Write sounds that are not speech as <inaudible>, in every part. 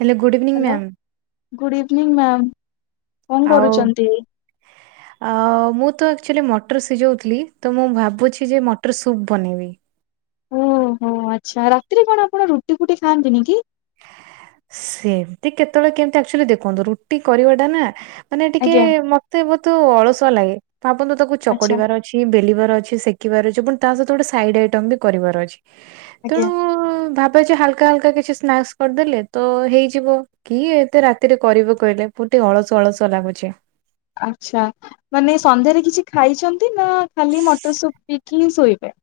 Hello good evening ma'am. Good evening ma'am କଣ କରୁଛନ୍ତି? ଅ ମୁଁ ତ ଆଚୁଲି ମଟର ସିଝଉଥିଲି ତ ମୁଁ ଭାବୁଛି ଯେ ମଟର ସୁପ୍ ବନେଇବି। ଓହୋ ଆଚ୍ଛା ରାତିରେ କଣ ଆପଣ ରୁଟି ଫୁଟି ଖାଆନ୍ତିନି କି? ସେମତି କେତେବେଳେ କେମତି ଆଚୁଆଲି ଦେଖନ୍ତୁ ରୁଟି କରିବା ଟା ନା ମାନେ ଟିକେ ଆଜ୍ଞା ତେ ବହୁତ ଅଳସୁଆ ଲାଗେ ଭାବନ୍ତୁ ତାକୁ ଆଚ୍ଛା ଚକଡିବାର ଅଛି ବେଲିବାର ଅଛି ସେକିବାର ଅଛି ପୁଣି ତା ସହିତ ଗୋଟେ ସାଇଡ ଆଇଟମ ବି କରିବାର ଅଛି। ଆଜ୍ଞା ତେଣୁ ଭାବେ ଯେ ହାଲକା ହାଲକା କିଛି ସ୍ନାକ୍ସ କରିଦେଲେ। ତ ହେଇଯିବ କି ଏତେ ରାତିରେ କରିବ କହିଲେ ପୋ ଟିକେ ଅଳସ ଅଳସ ଲାଗୁଛି। ଆଚ୍ଛା ମାନେ ସନ୍ଧ୍ୟାରେ କିଛି ଖାଇଛନ୍ତି ନା ଖାଲି ମଟର ସୁପ ପିକି ହିଁ ଶୋଇବେ।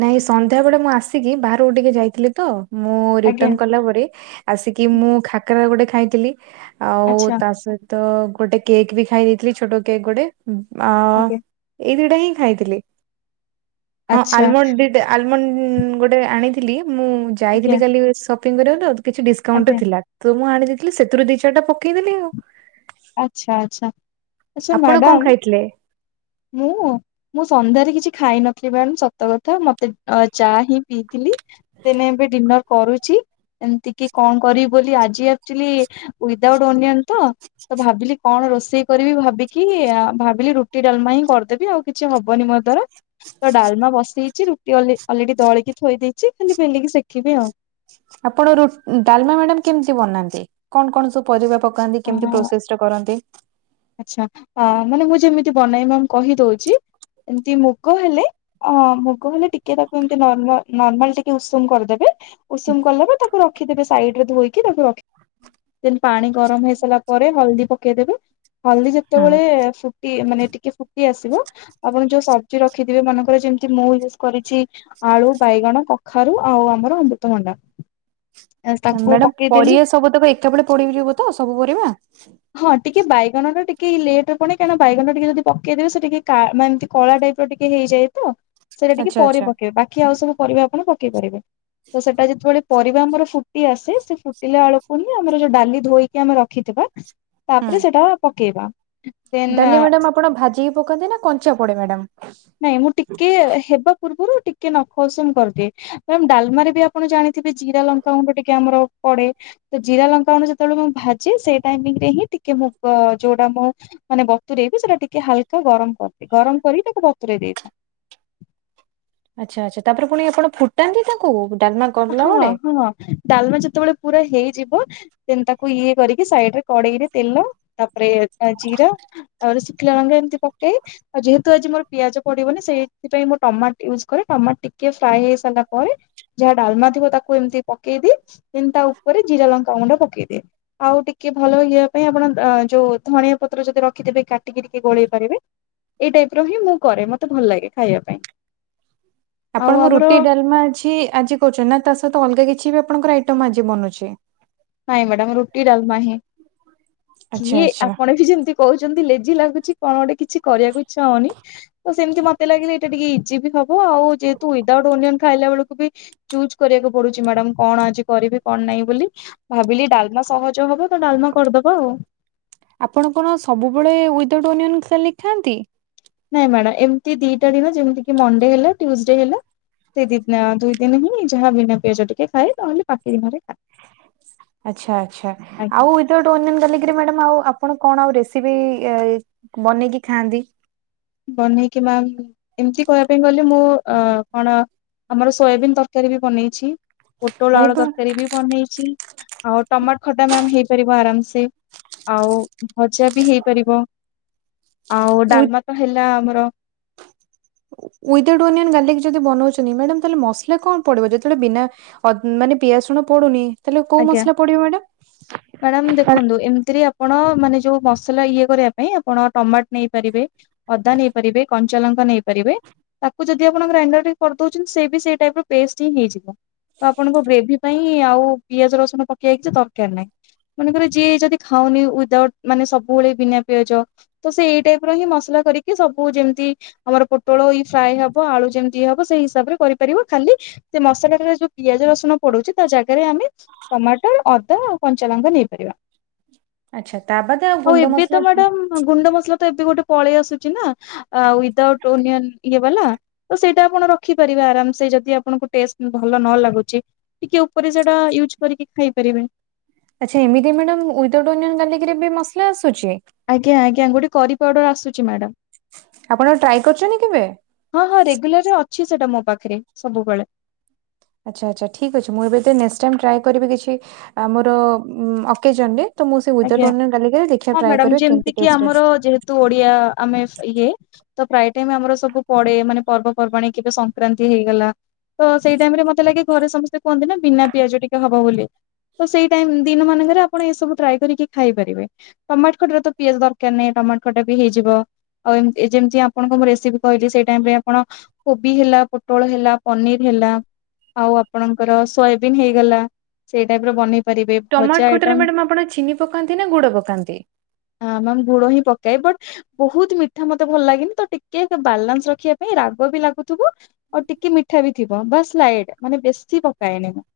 ନାଇଁ ସନ୍ଧ୍ୟା ବେଳେ ମୁଁ ଆସିକି ବାହହାରକୁ ଟିକେ ଯାଇଥିଲି ତ ମୁଁ ଆଜ୍ଞା ରିଟର୍ଣ କଲା ପରେ। ଆସିକି ମୁଁ ଖାକରା ଗୋଟେ ଖାଇଥିଲି ଆଉ ଆଚ୍ଛା ତା ସହି ତ ଗୋଟେ କେକ୍ ବି ଖାଇ ଦେଇେଇଥିଲି ଛୋଟ କେକ୍ ଗୋଟେ ଆ। ଆଜ୍ଞା ଏଇ ଦିଇଟା ହିଁ ଖାଇଥିଲି। ହଁ ଆଚ୍ଛା ଆଲମଣ୍ଡ ଦୁଇଟା ଆଲମଣ୍ଡ ଗୋଟେ ଆଣିଥିଲି ମୁଁ ଯାଇଥିଲି ଆଜ୍ଞା କାଲି ସପିଙ୍ଗ କରିବାକୁ ତ କିଛି ଡିସକାଉଣ୍ଟ ଆଜ୍ଞା ଥିଲା ତ ମୁଁ ଆଣି ଦେଇେଇଥିଲି ସେଥିରୁ ଦୁି ଚାରିଟା ପକେଇଦେଲି ଆଉ। ଆଚ୍ଛା ଆଚ୍ଛା ଆଚଛା ଆପଣ କଣ ମ୍ୟାଡ଼ାମ ଖାଇଥିଲେ ମୁଁ। ମୁଁ ସନ୍ଧ୍ୟାରେ କିଛି ଖାଇ ନଥିଲି ମ୍ୟାଡ ସତ କଥା ମତେ ଚା ହିଁ ପିଇଥିଲି। ଦିନେ ଏବେ ଡିନର କରୁଛି। ଏମତି କି କଣ କରିବି ବୋଲି ଆଜି ଆଚୁଲି ଉଈଦାଉଟ୍ ଅନିଅନ ତ। ତ ଭାବିଲି କଣ ରୋଷେଇ। କରିବି ଭାବିକି ଭାବିଲି ରୁଟି ଡାଲମା ହିଁ କରିଦେବି ଆଉ କିଛି ହବନି ମୋ ଦ୍ୱାରା। ତ ଡାଲମା ବସେଇଛି ରୁଟି ଅଲରେଡି ଦଳିକି ଥୋଇ ଦେଇଛି ଖାଲି ବେଲିକି ଶିଖିବି ଆଉ। ଆପଣ ଡାଲମା ମ୍ୟାଡାମ କେମିତି ବନାନ୍ତି କଣ କଣ ସବୁ ପରିବା। ପନ୍ତି କେମିତି ପ୍ରୋସେସ ଟା କରନ୍ତି। ଆ୍ଛ ମାନେ ମୁଁ ଯେମିତି ବନେଇ ମ କହିଦଉଛି ଏମତି ମୁଗ ହେଲେ। ଅ- ମୁଗ ହେଲେ ଟିକେ ତାକୁ ଏମତି ନ- ନ-ନର୍ମାଲ୍ ଟିକେ ଉଷୁମ୍ କରିଦେବେ ଉଷୁମ୍ କଲେବି ତାକୁ ରଖିଦେବେ ସାଇଡ୍ ରେ ଧୋଇକି ତାକୁ ରଖି ପାଣି ଗରମ ହେଇ ସାରିଲା ପରେ ହଳଦୀ ପକେଇଦେବେ ହଳଦୀ ହୁଁ। ଯେତେବେଳେ ମାନେ ଟିକେ ଫୁଟି ଆସିବ ଆପଣ ଯୋଉ ସବ୍ଜି ରଖିଥିବେ ମନେକର ଯେମତି ମୁଁ ୟୁଜ୍ କରିଚି ଆଳୁ ବାଇଗଣ କଖାରୁ ଆଉ ଆମର ଅମୃତମଣ୍ଡା। ତାକୁ ମ୍ୟାଡାମ ପରିବା ପକେଇଦେଲି ସବୁତକ ଏକା ବଳେ ପଡିଯିବ ତ ସବୁ ପରିବା? ହଁ ଟିକେ ବାଇଗଣ ଟା ଟିକେ ଲେଟ୍ ରେ ପଡେ କାହିଁକି ନା ବାଇଗଣ ଟିକେ ଯଦି ପକେଇଦେବେ ସେ ଟିକେ କା-ମାନେ ଏମ୍ ତି କଳା ଟାଇପ୍ ର ଟିକେ ହେଇଯାଏ ତ। ସେଇଟା ଟିକେ ଆଚ୍ଛା ପରେ ଆଚ୍ଛା। ପକେଇବେ ବାକି ଆଉ ସବୁ ପରିବା ଆପଣ ପକେଇ ପାରିବେ ତ ସେଟା ଯେତେବେଳେ ପରିବା ଆମର ଫୁଟି ଆସେ ସେ ଫୁଟିଲା ବଳକୁ ହିଁ ଆମର ଯୋଉ ଡାଲି ଧୋଇକି ଆମେ ରଖିଥିବା ହୁଁ। ତାପରେ ସେଟା ପକେଇବା। ଡାଲି ଦେନ୍ ମ୍ୟାଡାମ୍ ଆପଣ ଭାଜି କି ପକାନ୍ତି ନା କଞ୍ଚା ପଡେ ମ୍ୟାଡାମ୍? ନାଇଁ ମୁଁ ଟିକେ ହେବା ପୂର୍ବରୁ ଟିକେ ନଖ ଉଷୁମ୍ କରିଦିଏ। ମାମ୍ ଡାଲ୍ମା ରେ ବି ଆପଣ ଜାଣିଥିବେ ଜିରା ଲଙ୍କା ଗୁଣ୍ଡ ଟିକେ ଆମର ପଡେ ତ ଜିରା ଲଙ୍କାଗୁଣ୍ଡ ଯେତେବେଳେ ମୁଁ ଭାଜେ ସେ ଟାଇମ୍ ରେ ହିଁ ଟିକେ ମୁଗ ଯୋଉଟା ମୁଁ ମାନେ ବତୁରେଇ ବି ସେଟା ଟିକେ ହାଲକା ଗରମ୍ କରିଦିଏ ଗରମ କରିକି ତାକୁ ବତୁରେଇ ଦେଇଥାଏ। ଆଚ୍ଛା ଆଚ୍ଛା ତାପରେ ପୁଣି ଆପଣ ଫୁଟାନ୍ତି ତାକୁ ଡାଲ୍ମା କୁ? ହଁ -ହଁ ଡାଲମା ଯେତେବେଳେ ପୁରା ହେଇଯିବ ଦେନ୍ ତାକୁ ଇଏ କରିକି ସାଇଡ୍ ରେ କଡେଇରେ ତେଲ ତାପରେ ଜିରା ତାପରେ ଶୁଖିଲା ଲଙ୍କା ଏମିତି ପକେଇ ଆଉ ଯେହେତୁ ଆଜି ମୋର ପିଆଜ ପଡିବନି ସେଇଥିପାଇଁ ମୁଁ ଟମାଟ୍ ୟୁଜ୍ କରେ ଟମାଟ୍ ଟିକେ ଫ୍ରାଏ ହେଇ ସାରିଲା ପରେ ଯାହା ଡାଲମା ଥିବ ତାକୁ ଏମିତି ପକେଇଦିଏ ଦେନ୍ ତା ଉପରେ ଜିରା ଲଙ୍କା ଗୁଣ୍ଡ ପକେଇଦିଏ। ଆଉ ଟିକେ ଭଲ ଇଏ ହବା ପାଇଁ ଆପଣ ଯୋଉ ଧଣିଆ ପତ୍ର ଯଦି ରଖିଥିବେ କାଟିକି ଟିକେ ଗୋଳେଇ ପାରିବେ। ଏଇ ଟାଇପ୍ ର ହିଁ ମୁଁ କରେ ମତେ ଭଲ୍ ଲାଗେ ଖାଇବା ପାଇଁ। ଆଉ ଆପଣଙ୍କର ଆମର ରୁଟି ଡାଲ୍ମା ଅଛି ଆଜି କହୁଚନ୍ତି ନା ତା ସହିତ ଅଲଗା କିଛି ବି ଆପଣଙ୍କର ଆଇଟମ୍ ଆଜି ବନୁଚି? ନାଇଁ ମ୍ୟାଡ଼ାମ୍ ରୁଟି ଡାଲ୍ମା ହିଁ। ଆଚ୍ଛା ଇଏ ଆଚ୍ଛା ଆପଣ ବି ଯେମିତି କହୁଚନ୍ତି ଲେଜି ଲାଗୁଚି କଣ ଗୋଟେ କିଛି କରିବାକୁ ଇଚ୍ଛା ହଉନି। ତ ସେମିତି ମତେ ଲାଗିଲା ଏଇଟା ଟିକେ ଇଜି ବି ହବ ଆଉ ଯେହେତୁ ୱିଦାଉଟ୍ ଓନିଅନ୍ ଖାଇଲା ବେଳକୁ ବି ଚୁଜ୍ କରିବାକୁ ପଡୁଚି ମ୍ୟାଡାମ୍ କଣ ଆଜି କରିବି କଣ ନାହିଁ ବୋଲି ଭାବିଲି ଡାଲ୍ ମା ସହଜ ହବ ତ ଡାଲ୍ମା କରିଦବା ଆଉ। ଆପଣ କଣ ସବୁବେଳେ ୱିଦାଉଟ୍ ଓନିଅନ୍ ଗାର୍ଲିକ୍ ଖାନ୍ତି? ନାଇଁ ମ୍ୟାଡ଼ାମ୍ ଏମିତି ଦିଟା ଦିନ ଯେମିତି କିି ମଣ୍ଡେ ହେଲା ଟ୍ୟୁଜଡେ ହେଲା। ସେ ଦିନ୍- ଦୁଇ ଦିନ ହିଁ ଯାହା ବିନା ପିଆଜ ଟିକେ ଖାଏ ନହେଲେ ବାକି ଦିନରେ ଖାଏ। ଆଚ୍ଛା ଆଚ୍ଛା। ଆଉ ୱିଦାଉଟ୍ ଓନିଅନ୍, ଗାର୍ଲିକ୍ ରେ ମ୍ୟାଡ଼ାମ୍ ଆଉ ଆପଣ କଣ ଆଉ ରେସିପି ଏଇ ବନେଇକି ଖାଆନ୍ତି? ବନେଇକି ମ୍ୟାାମ୍ ଏମିତି କହିବା ପାଇଁ ଗଲେ ମୁଁ ଅ- କଣ ଆମର ସୋୟାବିନ୍ ତରକାରୀ ବି ବନେଇଚି ପୋଟଳ ଆଳୁ ଖାଇବା ତରକାରୀ ବି ବନେଇଚି ଆଉ ଟମାଟ୍ ଖଟା ମ୍ୟାମ୍ ହେଇପାରିବ ଆରାମ୍ ସେ। ଆଉ ଭଜା ବି ହେଇପାରିବ ଆଉ ୱି ଡାଲ୍ମା ତ ହେଲା ଆମର। ୱିଦାଉଟ୍ ଓନିଅନ୍, ଗାର୍ଲିକ ଯଦି ବନଉଚନ୍ତି ମ୍ୟାଡ଼ାମ୍ ତାହେଲେ ମସଲା କଣ ପଡ଼ିବ ଯେତେବେଳେ ବିନା ଅ ମାନେ ପିଆଜ, ରସୁଣ ପଡୁନି ତାହେଲେ କୋଉ ଆଜ୍ଞା। ମସଲା ପଡିବ ମ୍ୟାଡାମ୍? <unintelligible> ଏମିତି ରେ ଆପ୍ ଆପଣ ମାନେ ଯୋଉ ମସଲା ଇଏ କରିବା ପାଇଁ ଆପଣ ଟମାଟ୍ ନେଇପାରିବେ ଅଦା ନେଇପାରିବେ କଞ୍ଚାଲଙ୍କା ନେଇପାରିବେ ତାକୁ ଯଦି ଆପଣ ଗ୍ରାଇଣ୍ଡର ରେ କରିଦଉଚନ୍ତି ସେ ବି ସେଇ ଟାଇପ୍ ର ପେଷ୍ଟ୍ ହିଁ ହେଇଯିବ। ତ ଆପଣଙ୍କ ଗ୍ରେଭି ପାଇଁ ଆଉ ପିଆଜ ରସୁଣ ପକେଇବା କିଛି ଦରକାର୍ ନାହିଁ। ମନେକର ଯିଏ ଯଦି ଖାଉନି ୱିଦାଉଟ୍ ମାନେ ସବୁବେଳେ ବିନା ପିଆଜ ତ ସେ ଏଇ ଟାଇପ୍ ର ହିଁ ମସଲା କରିକି ସବୁ ଯେମିତି ଆମର ପୋଟଳ ଇ ଫ୍ରାଏ ହବ ଆଳୁ ଯେମିତି ହବ ସେଇ ହିସାବରେ କରିପାରିବ ଖାଲି ସେ ମସଲାଟାରେ ଯୋଉ ପିଆଜ ରସୁଣ ପଡୁଚି ତା ଜାଗାରେ ଆମେ ଟମାଟ ଅଦା ଆଉ କଞ୍ଚା ଲଙ୍କା ନେଇପାରିବା। ଆଚ୍ଛା ତା ବାଦ ଆଉ ଗୁଣ୍ଡ ମସଲା ଯା ହଁ ଗୁଣ୍ଡ ମସଲା ତ ଏବେ ଗୋଟେ ପଳେଇ ଆସୁଚି ନା ଆଉ ଉଇଡାଉଟ ଓନିଅନ ଇଏ ବାଲା। ତ ସେଇଟା ଆପଣ ରଖିପାରିବେ ଆରାମ ସେ ଯଦି ଆପଣଙ୍କୁ ଟେଷ୍ଟ ଭଲ ନ ଲାଗୁଚି। ଟିକେ ଉପରେ ସେଟା ୟୁଜ୍ କରିକି ଖାଇ ପାରିବେ। ଆଚ୍ଛା ଏମିତି ମାଡାମ ଉଇଡାଉଟ ଓନିଅନ ଗାଲିକିରେ ବି ମସଲା ଆସୁଚି। ଆଜ୍ଞା ଆଜ୍ଞା ଗୋଟେ କରି ପାଉଡର ଆସୁଚି ମାଡାମ। ଆପଣ ଟ୍ରାଏ କରିଚନ୍ତି କେବେ। ହଁ ହଁ ରେଗୁଲାର ରେ ଅଛି ସେଟା ମୋ ପାଖରେ ସବୁବେଳେ। ଆଚ୍ଛା ଆଚ୍ଛା ଠିକ୍ ଅଛି ମୁଁ ଏବେ ତ ନେକ୍ସ ଟାଇମ ଟ୍ରାଏ କରିବି କିଛି ଆମର ଉଁ ଅକେଜନ ରେ। ତ ମୁଁ ସେ ଆଜ୍ଞା ଉଇଡାଉଟ ଓନିଅନ ଗାର୍ଲିକ ରେ ଦେଖିଆ ଟ୍ରାଏ କରେ କେମତି ଟେଷ୍ଟ ହୁଏ। ତୁ ଓଡିଆ ଆମେ ଇଏ ତ ପ୍ରାୟ ଟାଇମ ଆମର ସବୁ ପଡେ ମାନେ ପର୍ବପର୍ବାଣି କେବେ ସଂକ୍ରାନ୍ତି ହେଇଗଲା। ତ ସେଇ ଟାଇମ ରେ ମତେ ଲାଗେ ଘରେ ସମସ୍ତେ କୁହନ୍ତି ନା ବିନା ପିଆଜ ଟିକେ ହବ ବୋଲି। ତ ସେଇ ଟାଇମ୍ ଦିନ ମାନଙ୍କରେ ଆପଣ ଏ ସବୁ ଟ୍ରାଏ କରିକି ଖାଇପାରିବେ। ଟମାଟ ଖଟା ରେ ତ ପିଆଜ ଦରକାର ନାହିଁ ଟମାଟ ଖଟା ବି ହେଇଯିବ। ଆଉ ଏମ ଯେମତି ଆପଣଙ୍କଁ ରେସିପି କହିଲି ସେଇ ଟାଇମ ରେ ଆପଣ କୋବି ହେଲା ପୋଟଳ ହେଲା ପନିର ହେଲା। ଆଉ ଆପଣଙ୍କର ସୋୟାବିନ୍ ହେଇଗଲା ସେଇ ଟାଇପ ର ବନେଇ ପାରିବେ ଭଜା ଟମାଟ ଖଟାରେ ଆଇଟମ ମାଡାମ୍ ଆପଣ ଚିନି ପକାନ୍ତି ନା ଗୁଡ଼ ପକାନ୍ତି? ହଁ ମ୍ୟାମ୍ ଗୁଡ ହିଁ ପକାଏ ବଟ ବହୁତ ମିଠା ମତେ ଭଲ ଲାଗେନି ତ ଟିକେ ବାଲାନ୍ସ ରଖିବା ପାଇଁ ରାଗ ବି ଲାଗୁଥିବ। ଆଉ ଟିକେ ମିଠା ବି ଥିବ ବାସ୍ ସ୍ଲାଏଡ଼ ମାନେ ବେଶୀ ପକାଏନି ମୁଁ।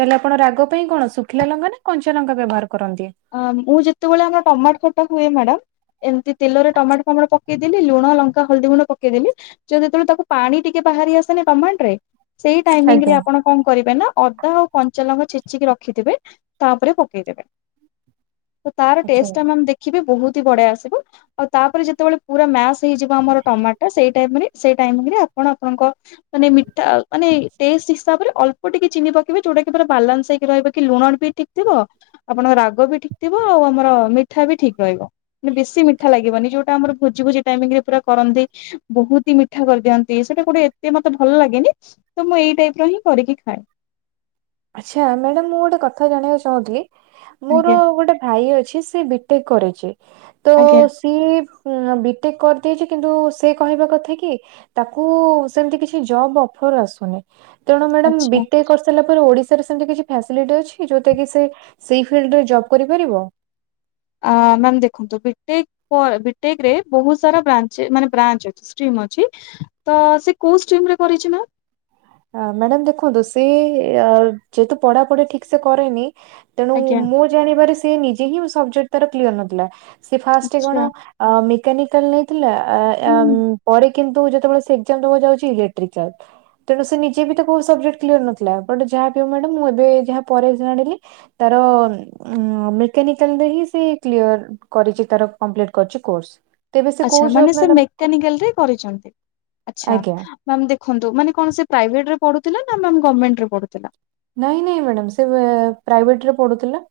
ତାହେଲେ ଆପଣ ରାଗ ପାଇଁ କଣ ଶୁଖିଲା ଲଙ୍କା ନା କଞ୍ଚା ଲଙ୍କା ବ୍ୟବହାର କରନ୍ତି। ଆଁ ମୁଁ ଯେତବଳେ ଆମର ଟମାଟ ଖଟା ହୁଏ ମାଡାମ। ଏମତି ତେଲରେ ଟମାଟ ଫମାଟ ପକେଇଦେଲି ଲୁଣ ଲଙ୍କା ହଳଦୀ ଗୁଣ୍ଡ ପକେଇଦେଲି। ଯଉ ଯେତବଳେ ତାକୁ ପାଣି ଟିକେ ବାହାରି ଆସେନା ଟମାଟ ରେ ସେଇ ଟାଇମିଙ୍ଗ ଆଜ୍ଞା ରେ ଆପଣ କଣ କରିବେ ନା ଅଦା ଆଉ କଞ୍ଚା ଲଙ୍କା ଛେଚିକି ରଖିଥିବେ ତା ଉପରେ ପକେଇଦବେ। ତ ତାର ଆଚ୍ଛା ଟେଷ୍ଟ ଟା ମ୍ୟାମ ଦେଖିବେ ବହୁତ ହି ବଢିଆ ଆସିବ। ଆଉ ତାପରେ ଯେତବଳେ ପୁରା ମାସ ହେଇଯିବ ଆମର ଟମାଟ ସେଇ ଟାଇମରେ ସେ ଟାଇମରେ ଆପଣ ଆପଣଙ୍କ ମାନେ ମିଠା ମାନେ ଟେଷ୍ଟ ହିସାବରେ ଅଳ୍ପ ଟିକେ ଚିନି ପକେଇବେ ଯୋଉଟା କି ତାର ବାଲାନ୍ସ ହେଇକି ରହିବ କି ଲୁଣ ବି ଠିକ ଥିବ। ଆପଣଙ୍କ ରାଗ ବି ଠିକ୍ ଥିବ ଆଉ ଆମର ମିଠା ବି ଠିକ ରହିବ। ବେଶୀ ମିଠା ଲାଗିବନି ଯୋଉଟା ଆମର ଭୋଜି ଭୋଜି ଟାଇମିଙ୍ଗ ରେ ପୁରା କରନ୍ତି। ବହୁତ ହି ମିଠା କରିଦିଅନ୍ତି ସେଇଟା ଗୋଟେ ଏତେ ମତେ ଭଲ ଲାଗେନି। ତ ମୁଁ ଏଇ ଟାଇପ ର ହିଁ କରିକି ଖାଏ। ଆଚ୍ଛା ମ୍ୟାଡାମ ମୁଁ ଗୋଟେ କଥା ଜାଣିବାକୁ ଚାହୁଁଥିଲି ମୋର ଆଜ୍ଞା ଗୋଟେ ଭାଇ ଅଛି ସେ ବିଟେକ କରୁଚି ତ ଆଜ୍ଞା ସିଏ ମ୍ ବିଟେକ୍ କରିଦେଇଚି କିନ୍ତୁ ସେ କହିବା କଥା କି ତାକୁ ସେମିତି କିଛି ଜବ ଅଫର ଆସୁନି ତେଣୁ ମ୍ୟାଡାମ ଆଚ୍ଛା। ବିଟେକ କରିସାରିଲା ପରେ ଓଡିସ ସା ରେ ସେମିତି କିଛି ଫ୍ୟାସିଲିଟି ଅଛି ଯଉଟାକି ସେ ସେଇ ଫିଲ୍ଡରେ ଜବ କରିପାରିବ? ଆ ମ୍ୟାାମ ଦେଖନ୍ତୁ ବିଟେକ ପ ବିଟେକ ରେ ବହୁତ ସାରା ବ୍ରାଞ୍ଚେ ମାନେ ବ୍ରାଞ୍ଚ ଅଛି। ଷ୍ଟ୍ରିମ ଅଛି ତ ସେ କୋଉ ଷ୍ଟ୍ରିମ ରେ କରିଚି ମ୍ୟାମ? ଆ ମ୍ୟାଡାମ ଦେଖନ୍ତୁ ସେ ଅ ଯେହେତୁ ପଢାପଢି ଠିକ ସେ କରେନି ତେଣୁ ଆଜ୍ଞା ମୁଁ ଜାଣିବାରେ ସେ ନିଜେ ହିଁ ସବଜେକ୍ଟ ତାର କ୍ଳିଅର ନଥିଲା ସେ ଫାଷ୍ଟେ ଆଚ୍ଛା କଣ ଆ ମେକାନିକାଲ ନେଇଥିଲା ଆ ଆ ହୁଁ ମ୍ ପରେ କିନ୍ତୁ ଯେତେବେଳେ ସେ ଏକ୍ଜାମ ଦବାକୁ ଯାଉଚି ଇଲେଟ୍ରିକାଲ। ତେଣୁ ସେ ନିଜେ ବି ତ କୋଉ ସବଜେକ୍ଟ କ୍ଳିଅର ନଥିଲା ବଟ ଯାହା ବି ହଉ ମାଡାମ ମୁଁ ଏବେ ଯାହା ପରେ ଯାଣିଲି ତାର ଉଁ ମେକାନିକାଲରେ ହିଁ ସେ କ୍ଳିଅର କରିଚି ତାର କମ୍ପ୍ଲିଟ କରିଚି କୋର୍ଷ। ଆଚ୍ଛା ମାନେ ସେ ମେକାନିକାଲ ରେ କରିଚନ୍ତି ଆଚ୍ଛା। ଆଜ୍ଞା ମ୍ୟାମ୍ ଦେଖନ୍ତୁ ମାନେ କଣ ସେ ପ୍ରାଇଭେଟ ରେ ପଢୁଥିଲା ନା ମ୍ୟାମ ଗମେଣ୍ଟରେ ପଢୁଥିଲା? ନାହିଁ ନାହିଁ ମ୍ୟାଡ଼ାମ ସେ ପ୍ରାଇଭେଟରେ ପଢୁଥିଲା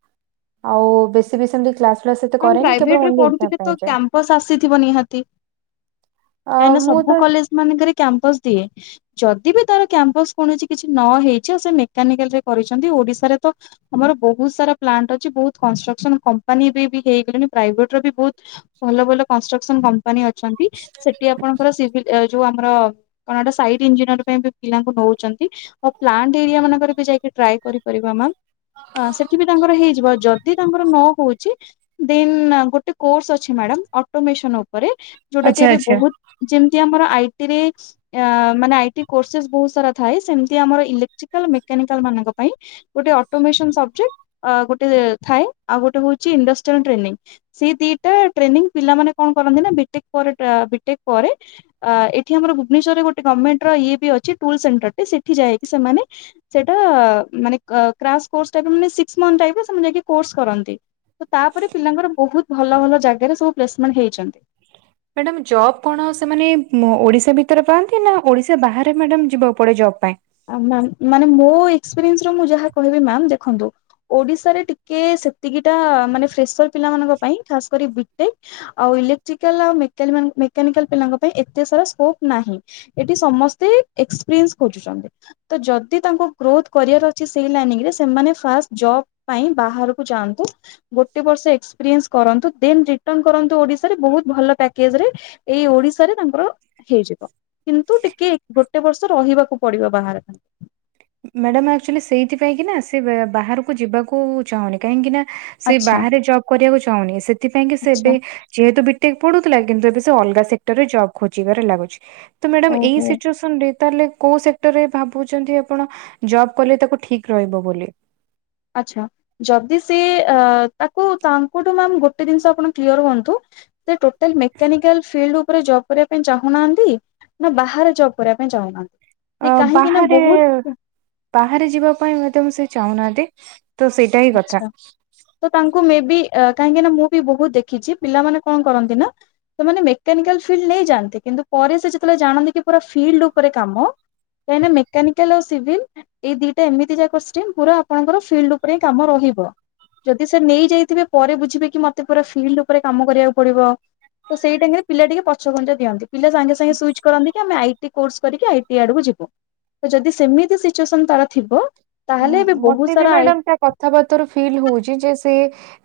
ଆଉ ବେଶୀ ବି ସେମିତି କ୍ଲାସ୍ କ୍ଲାସ୍ ସେତ ମ୍ୟାମ୍ କରନି ପ୍ରାଇଭେଟ କେବଳ ରେ ଓନଲି ଏକ୍ଜାମ୍ ପଢୁଥିଲେ ପାଇଁ ତ ଯାଏ। କ୍ୟାମ୍ପସ ଆସିଥିବ ନିହାତି। ଅ ମୁଁ ତା ମାନେଙ୍କରେ କ୍ୟାମ୍ପସ ଦିଏ ଯଦି ବି ତାର କ୍ୟାମ୍ପସ କୌଣସି କିଛି ନ ହେଇଚି ଆଉ ସେ ମେକାନିକାଲରେ କରିଚନ୍ତି ଓଡ଼ିଶାରେ ତ ଆମର ବହୁତ ସାରା ପ୍ଲାଣ୍ଟ ଅଛି ବହୁତ କଂଷ୍ଟ୍ରକ୍ସନ କମ୍ପାନୀ ବି ବି ହେଇଗଲେଣି ପ୍ରାଇଭେଟରେ ବି ବହୁତ ଭଲ ଭଲ କନଷ୍ଟ୍ରକ୍ସନ କମ୍ପାନୀ ଅଛନ୍ତି ସେଠି ଆପଣଙ୍କର ସିଭିଲ ଏ ଯୋଉ ଆମର କଣ ଏଟା ସାଇଡ ଇଞ୍ଜିନିୟର ପାଇଁ ବି ପିଲାଙ୍କୁ ନଉଚନ୍ତି। ଆଉ ପ୍ଲାଣ୍ଟ ଏରିଆ ମାନଙ୍କରେ ଯାଇକି ଟ୍ରାଏ କରିପାରିବା ମ୍ୟାମ୍। ଅ ସେଠି ବି ତାଙ୍କର ହେଇଯିବ ଯଦି ତାଙ୍କର ନ ହଉଚି ଦେନ ଅ ଗୋଟେ କୋର୍ଷ ଅଛି ମ୍ୟାଡ଼ାମ ଅଟୋମେସନ ଉପରେ ଯୋଉଟା କି ଆଚ୍ଛା ଏବେ ଆଚ୍ଛା ବହୁତ ଯେମିତି ଆମର ଆଇଟି ରେ ୟା ମାନେ ଆଇଟି କୋର୍ଷେସେ ବହୁତ ସାରା ଥାଏ ସେମିତି ଆମର ଇଲେକ୍ଟ୍ରିକାଲ ମେକାନିକାଲ ମାନଙ୍କ ପାଇଁ ଗୋଟେ ଅଟୋମେସନ ସବଜେକ୍ଟ ଅ ଗୋଟେ ଥାଏ ଆଉ ଗୋଟେ ହଉଚି ଇଣ୍ଡଷ୍ଟ୍ ଚନ ଟ୍ରେନିଂ ସେ ଦିଟା ଟ୍ରେନିଂ ପିଲାମାନେ କଣ କରନ୍ତି ନା ବିଟେକ୍ ପରେ ଆ ବିଟେକ୍ ପରେ ଆ ଏଠି ଆମର ଭୁବନେଶ୍ୱରରେ ଗୋଟେ ଗମେଣ୍ଟ ର ଇଏ ବି ଅଛି ଟୁଲ ସେଣ୍ଟରେ ଟେ ସେଠି ଯାଇକି ସେମାନେ ସେଟା ଅ ମାନେ କା କ୍ରାସ୍ ପୋର୍ସ ଟାଇପ ର ମାନେ ସିକ୍ସି ମଂଥ ଟାଇପ ର ସେମାନେ ଯାଇକି କୋର୍ସ୍ କରନ୍ତି। ତ ତାପରେ ପିଲାଙ୍କର ବହୁତ ଭଲ ଭଲ ଜାଗାରେ ସବୁ ପ୍ଲେସମେଣ୍ଟ ହେଇଚନ୍ତି। ମ୍ୟାଡ଼ାମ ଜବ କଣ ସେମାନେ ଓଡ଼ିଶା ଭିତରେ ପାଆନ୍ତି ନା ଓଡ଼ିଶା ବାହାରେ ମ୍ୟାଡ଼ାମ ଯିବାକୁ ପଡ଼େ ଜବ ପାଇଁ? ଆ ମ୍ୟାମ ମାନେ ମୋ ଏକ୍ସପେରିଏନ୍ସରୁ ମୁଁ ଯାହା କହିବି ମ୍ୟାମ ଦେଖନ୍ତୁ ଓଡ଼ିଶାରେ ଟିକେ ସେତିକିଟା ମାନେ ଫ୍ରେସର ପିଲାମାନଙ୍କ ପାଇଁ ଖାସ କରି ବି ଟେକ ଆଉ ଇଲେକ୍ଟ୍ରିକାଲ ଆଉ ମେକାଲି ମାନଙ୍କୁ ମେକାନିକାଲ ପିଲାଙ୍କ ପାଇଁ ଏତେ ସାରା ସ୍କୋପ ନାହିଁ। ଏଠି ସମସ୍ତେ ଏକ୍ସପେରିଏନ୍ସ ଖୋଜୁଚନ୍ତି। ତ ଯଦି ତାଙ୍କୁ ଗ୍ରୋଥ କରିବାର ଅଛି ସେଇ ଲାଇନଙ୍ଗ ରେ ସେମାନେ ଫାଷ୍ଟ ଜବ୍ ପାଇଁ ବାହାରକୁ ଯାଆନ୍ତୁ ଗୋଟେ ବର୍ଷ ଏକ୍ସପେରିଏନ୍ସ କରନ୍ତୁ ଦେନ ରିଟନ୍ କରନ୍ତୁ ଓଡ଼ିଶାରେ ବହୁ ଭଲ ପେକେଜ୍ ରେ ଏଇ ଓଡ଼ିଶାରେ ତାଙ୍କର ହେଇଯିବ କିନ୍ତୁ ଟିକେ ଗୋଟେ ବର୍ଷ ରହିବାକୁ ପଡ଼ିବ। ବାହାର ମ୍ୟାଡ଼ାମ୍ ଆକଚୁଲି ସେଇଥିପାଇଁ କି ନା ସେ ବେ ବାହାରକୁ ଯିବାକୁ ଚାହୁଁନି କାହିଁକି ନା ସେ ଆଚ୍ଛା ବାହାରେ ଜବ୍ କରିବାକୁ ଚାହୁଁନି ସେଥିପାଇଁ କି ସେ ଏବେ ଆଚ୍ଛା ଯେହେତୁ ବିଟେକ ପଢୁଥିଲା କିନ୍ତୁ ଏବେ ସେ ଅଲଗା ସେକ୍ଟର ରେ ଜବ ଖୋଜିବାରେ ଲାଗୁଚି। ତ ମ୍ୟାଡ଼ାମ ଏଇ ଓହୋ ସିଚୁଏସନ ରେ ତାହେଲେ କୋଉ ସେକ୍ଟରରେ ଭାବୁଚନ୍ତି ଆପ ଆପଣ ଜବ୍ କଲେ ତାକୁ ଠିକ ରହିବ ବୋଲି। ଆଚ୍ଛା। ଯଦି ସେ ଅ ତାକୁ ତାଙ୍କଠୁ ମ୍ୟାମ ଗୋଟେ ଜିନିଷ ଆପଣ କ୍ଲିୟର ହୁଅନ୍ତୁ ସେ ଟୋଟାଲ ମେକାନିକାଲ୍ ଫିଲ୍ଡ ଉପରେ ଜ ବ୍ କରିବା ପାଇଁ ଚାହୁଁନାହାନ୍ତି ନା ବାହାରେ ଜବ୍ କରିବା ପାଇଁ ଚାହୁଁନାହାନ୍ତି। ସେ ଆ କାହିଁକି ନା ବାହାରେ ବହୁତ ବାହାରେ ଯିବା ପାଇଁ <unintelligible> ସେ ଚାହୁଁନାହାନ୍ତି ତ ସେଇଟା ହିଁ କଥା। ଆଚ୍ଛା ତ ତାଙ୍କୁ ମେ ବି ଏ କାହିଁକି ନା ମୁଁ ବି ବୋହୁତ ଦେଖିଚୀ ପିଲାମାନେ କଣ କରନ୍ତି ନା। ସେମାନେ ମେକାନିକାଲ୍ ଫିଲ୍ଡ ନେଇ ଯାଆନ୍ତି କିନ୍ତୁ ପରେ ସେ ଯେତେବେଳେ ଜାଣନ୍ତି କି ପୁରା ଫିଲ୍ଡ ଉପରେ କାମ। କାହିଁକି ନା ମେକାନିକାଲ ଆଉ ସିଭିଲ୍ ଏଇ ଦିଟା ଏମିତି ଯାକ ଷ୍ଟ୍ରିମ୍ ପୁରା ଆପଣଙ୍କର ଫିଲ୍ଡ ଉ ପରେ କାମ ରହିବ। ଯଦି ସେ ନେଇ ଯାଇଥିବେ ପରେ ବୁଝିବେ କି ମତେ ପୁରା ଫିଲ୍ଡ ଉପରେ କାମ କରିବାକୁ ପଡିବ। ତ ସେଇ ଟାଇମରେ ପିଲା ଟିକେ ପଛ ଘୁଞ୍ଚା ଦିଅନ୍ତି। ପିଲା ସାଙ୍ଗେ ସାଙ୍ଗେ ସୁଇଚ୍ କରନ୍ତି କି ଆମେ ଆଇଟି କୋର୍ଷ କରିକି ଆ ଇଟି ଆଡକୁ ଯିବୁ ତ ଯଦି ସେମିତି ସିଚୁଏସନ ତାର ଥିବ ତାହେଲେ ଏବେ ବୋହୁତ ସାରା ଆଇ କଥାବାର୍ତରୁ ଫିଲ୍ ହୋଉଚି, ଯେ ସେ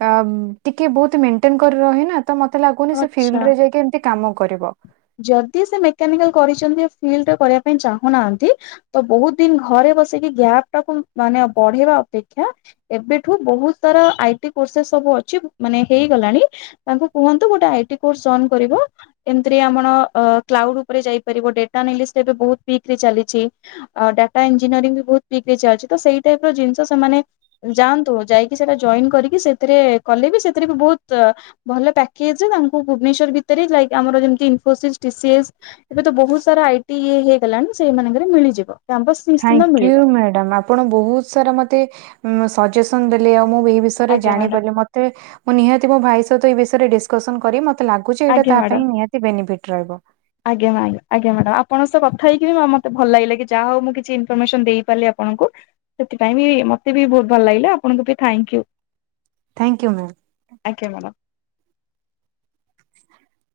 ଆ ଟିକେ ବୋହୁତ ମେଣ୍ଟେନ କରି ରହେନା। ତ ମତେ ଲାଗୁନି ସେ ଫିଲ୍ଡ ଆଚ୍ଛା ରେ ଯାଇକି ଏମିତି କାମ କରିବ। ଯଦି ସେ ମେକାନିକାଲ୍ କରିଛନ୍ତି ଫିଲ୍ଡରେ କରିବା ପାଇଁ ଚାହୁଁନାହାନ୍ତି। ତ ବୋହୁତ ଦିନ ଘରେ ବସିକି ଗ୍ୟାପ୍ ଟାକୁ ମାନେ ବଢେଇବା ଅପେକ୍ଷା ଏବେଠୁ ବୋହୁତ ସାରା ଆଇ ଟି କୋର୍ସେସ ସବୁ ଅଛି ମାନେ ହେଇଗଲାଣି। ତାଙ୍କୁ କୁହନ୍ତୁ ଗୋଟେ ଆଇଟି କୋର୍ସ ଜ‌ଏନ୍ କରିବ। ସେଥିରେ ଆମର କ୍ଲାଉଡ ଉପରେ ଯାଇପାରିବ। ଡେଟାଲିନିସ୍ ରେ ଏବେ ବୋହୁତ ପିକରେ ଚାଲିଚି। ଅ ଡାଟା ଇଞ୍ଜିନିୟରି ବି ବୋହୁତ ପିକ୍ ରେ ଚାଲିଚି। ତ ସେଇ ଟାଇପର ଜିନିଷ ସେମାନେ ଯାଆନ୍ତୁ ଯାଇକି ସେଟା ଜଏନ କରିକି ସେଥିରେ କଲେ ବି ସେଥିରେ ବି ବୋହୁତ ଭଲ ପ୍ୟାକେଜ ତାଙ୍କୁ ଭୁବନେଶ୍ୱର୍ ଭିତରେ ଯାଇ ଆମର ଯୋଉଁ ଇନ୍ଫୋସିସ ଟିସିଏସ ଏବେ ତ ବହୁତ ସାରା ଆଇଟି ଇଏ ହେଇଗଲାଣି। ସେଇମାନଙ୍କରେ ମିଳିଯିବ କ୍ୟାମ୍ପସ ନିଶ୍ଚିନ୍ତ ଥ୍ୟାଙ୍କ ମିଳିବ। ୟୁ ମ୍ୟାଡମ୍ ଆପଣ ବୋହୁତ ସାରା ମତେ ସଜେସନ ଦେଲେ ଆଉ ମୁଁ ଏଇ ବିଷ ୟରେ ଆଜ୍ଞା ମ୍ୟାଡ଼ାମ ଜାଣିପାରିଲି। ମତେ ମୁଁ ନିହାତି ମୋ ଭାଇ ସହିତ ଏ ବିଷୟରେ ଡିସକସନ କରି ମ ତେ ଲାଗୁଚି ଏଇଟା ଆଜ୍ଞା ତାହା ପାଇଁ ମ୍ୟାଡ଼ାମ ଏଇଟା ନିହାତି ବେନିଫିଟ ରହିବ। ଆଜ୍ଞା <unintelligible> ଆଜ୍ଞା ମ୍ୟାଡମ ଆପଣଙ୍କ ସହ କଥା ହେଇକି ମ-ମତେ ଭଲ ଲାଗିଲା। କି ଯାହା ହୋଉ ମୁଁ କିଛି ଇନଫର୍ମସନ ଦେଇପାରିଲି ଆ ପଣଙ୍କୁ ସେଥିପାଇଁ ବି ମତେ ବି ବୋହୁତ ଭଲ ଲାଗିଲା। ଆପଣଙ୍କୁ ବି thank you. Thank you ma'am. ଆଜ୍ଞା ମ୍ୟାଡମ୍।